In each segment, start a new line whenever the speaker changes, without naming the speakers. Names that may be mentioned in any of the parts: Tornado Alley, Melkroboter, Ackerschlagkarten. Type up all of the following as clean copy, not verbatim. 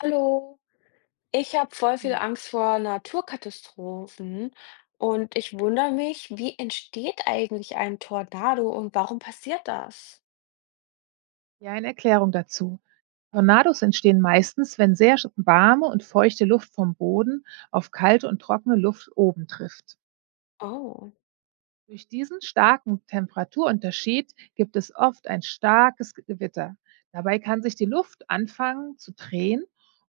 Hallo, ich habe voll viel
Ja.
Angst vor Naturkatastrophen und ich wundere mich, wie entsteht eigentlich ein Tornado und warum passiert das?
Ja, eine Erklärung dazu. Tornados entstehen meistens, wenn warme und feuchte Luft vom Boden auf kalte und trockene Luft oben trifft.
Oh,
Durch diesen starken Temperaturunterschied gibt es oft ein starkes Gewitter. Dabei kann sich die Luft anfangen zu drehen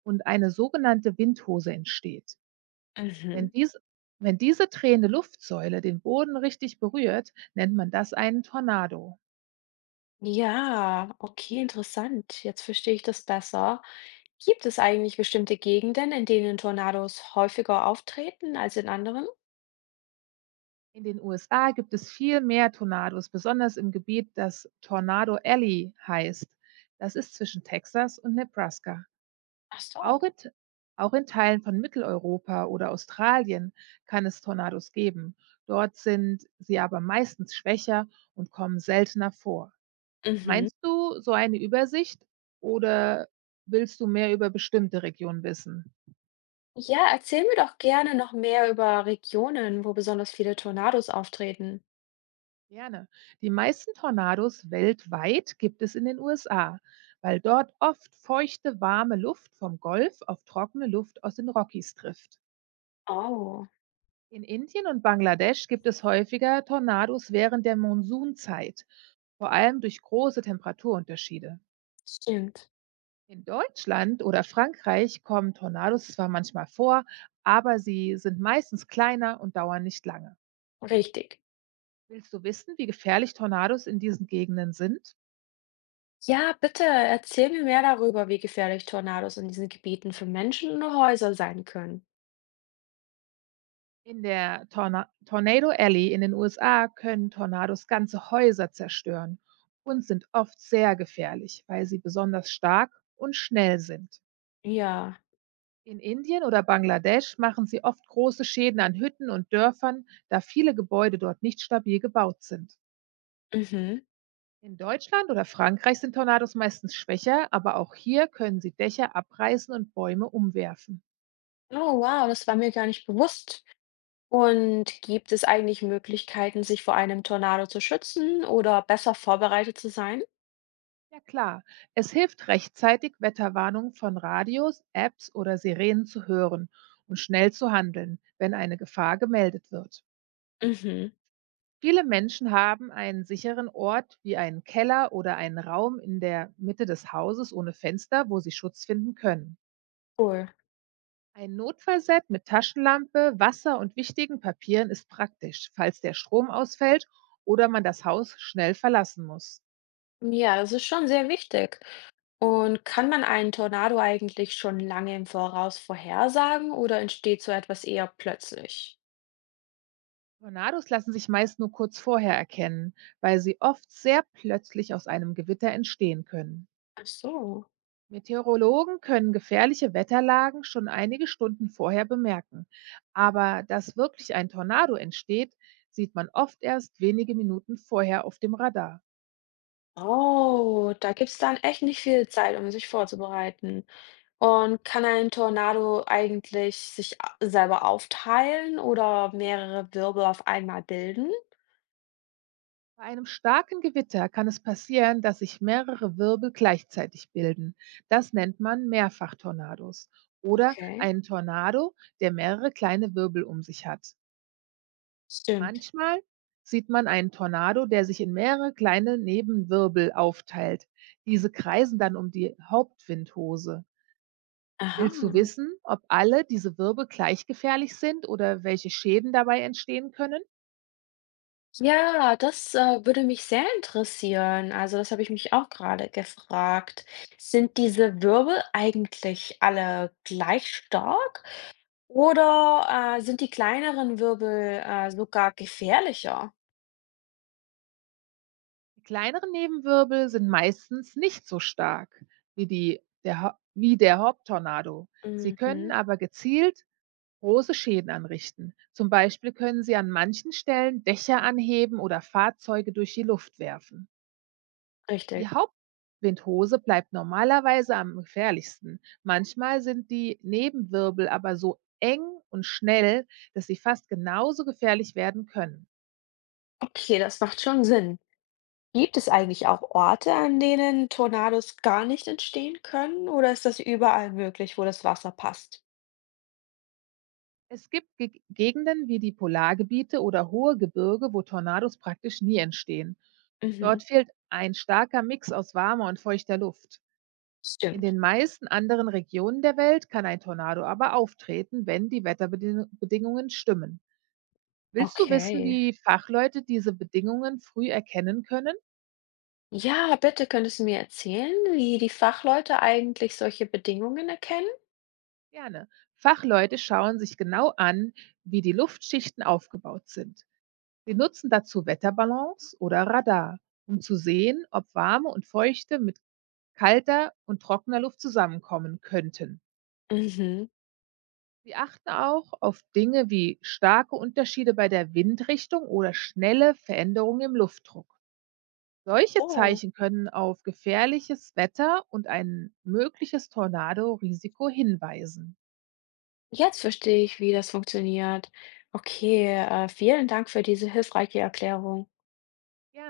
und eine sogenannte Windhose entsteht. Wenn,
mhm.
dies, wenn diese drehende Luftsäule den Boden richtig berührt, nennt man das einen Tornado.
Ja, okay, interessant. Jetzt verstehe ich das besser. Gibt es eigentlich bestimmte Gegenden, in denen Tornados häufiger auftreten als in anderen?
In den USA gibt es viel mehr Tornados, besonders im Gebiet, das Tornado Alley heißt. Das ist zwischen Texas und Nebraska.
Ach so.
Auch in, auch in Teilen von Mitteleuropa oder Australien kann es Tornados geben. Dort sind sie aber meistens schwächer und kommen seltener vor.
Mhm.
Meinst du so eine Übersicht oder willst du mehr über bestimmte Regionen wissen?
Ja, erzähl mir doch gerne noch mehr über Regionen, wo besonders viele Tornados auftreten.
Gerne. Die meisten Tornados weltweit gibt es in den USA, weil dort oft feuchte, warme Luft vom Golf auf trockene Luft aus den Rockies trifft.
Oh,
In Indien und Bangladesch gibt es häufiger Tornados während der Monsunzeit, vor allem durch große Temperaturunterschiede.
stimmt.
In Deutschland oder Frankreich kommen Tornados zwar manchmal vor, aber sie sind meistens kleiner und dauern nicht lange.
Richtig.
Willst du wissen, wie gefährlich Tornados in diesen Gegenden sind?
Ja, bitte erzähl mir mehr darüber, wie gefährlich Tornados in diesen Gebieten für Menschen und Häuser sein können.
In der Tornado Alley in den USA können Tornados ganze Häuser zerstören und sind oft sehr gefährlich, weil sie besonders stark und schnell sind.
Ja,
In Indien oder Bangladesch machen sie oft große Schäden an Hütten und Dörfern, da viele Gebäude dort nicht stabil gebaut sind.
mhm.
In Deutschland oder Frankreich sind Tornados meistens schwächer, aber auch hier können sie Dächer abreißen und Bäume umwerfen.
Oh, wow, das war mir gar nicht bewusst. Und gibt es eigentlich Möglichkeiten, sich vor einem Tornado zu schützen oder besser vorbereitet zu sein?
Ja klar, es hilft rechtzeitig, Wetterwarnungen von Radios, Apps oder Sirenen zu hören und schnell zu handeln, wenn eine Gefahr gemeldet wird.
Mhm.
Viele Menschen haben einen sicheren Ort wie einen Keller oder einen Raum in der Mitte des Hauses ohne Fenster, wo sie Schutz finden können.
Cool.
Ein Notfallset mit Taschenlampe, Wasser und wichtigen Papieren ist praktisch, falls der Strom ausfällt oder man das Haus schnell verlassen muss.
Ja, das ist schon sehr wichtig. Und kann man einen Tornado eigentlich schon lange im Voraus vorhersagen oder entsteht so etwas eher plötzlich?
Tornados lassen sich meist nur kurz vorher erkennen, weil sie oft sehr plötzlich aus einem Gewitter entstehen können.
Ach so.
Meteorologen können gefährliche Wetterlagen schon einige Stunden vorher bemerken, aber dass wirklich ein Tornado entsteht, sieht man oft erst wenige Minuten vorher auf dem Radar.
Oh, da gibt's dann echt nicht viel Zeit, um sich vorzubereiten. Und kann ein Tornado eigentlich sich selber aufteilen oder mehrere Wirbel auf einmal bilden?
Bei einem starken Gewitter kann es passieren, dass sich mehrere Wirbel gleichzeitig bilden. Das nennt man Mehrfachtornados oder
Okay,
einen Tornado, der mehrere kleine Wirbel um sich hat.
stimmt.
Manchmal sieht man einen Tornado, der sich in mehrere kleine Nebenwirbel aufteilt. Diese kreisen dann um die Hauptwindhose.
Aha.
Willst du wissen, ob alle diese Wirbel gleich gefährlich sind oder welche Schäden dabei entstehen können?
Ja, das würde mich sehr interessieren. Also das habe ich mich auch gerade gefragt. Sind diese Wirbel eigentlich alle gleich stark oder sind die kleineren Wirbel sogar gefährlicher?
Die kleineren Nebenwirbel sind meistens nicht so stark wie der Haupttornado. Sie können
Mhm,
aber gezielt große Schäden anrichten. Zum Beispiel können sie an manchen Stellen Dächer anheben oder Fahrzeuge durch die Luft werfen. Die
richtig.
Hauptwindhose bleibt normalerweise am gefährlichsten. Manchmal sind die Nebenwirbel aber so eng und schnell, dass sie fast genauso gefährlich werden können.
Okay, das macht schon Sinn. Gibt es eigentlich auch Orte, an denen Tornados gar nicht entstehen können, oder ist das überall möglich, wo das Wasser passt?
Es gibt Ge Gegenden wie die Polargebiete oder hohe Gebirge, wo Tornados praktisch nie entstehen.
Mhm,
Dort fehlt ein starker Mix aus warmer und feuchter Luft. In
stimmt.
den meisten anderen Regionen der Welt kann ein Tornado aber auftreten, wenn die Wetterbedingungen stimmen. Willst du wissen,
Okay.
wie Fachleute diese Bedingungen früh erkennen können?
Ja, bitte könntest du mir erzählen, wie die Fachleute eigentlich solche Bedingungen erkennen?
Gerne. Fachleute schauen sich genau an, wie die Luftschichten aufgebaut sind. Sie nutzen dazu Wetterbalance oder Radar, um zu sehen, ob warme und feuchte mit kalter und trockener Luft zusammenkommen könnten.
Mhm.
Sie achten auch auf Dinge wie starke Unterschiede bei der Windrichtung oder schnelle Veränderungen im Luftdruck. Solche
Oh,
Zeichen können auf gefährliches Wetter und ein mögliches Tornado-Risiko hinweisen.
jetzt verstehe ich, wie das funktioniert. Okay, vielen Dank für diese hilfreiche Erklärung.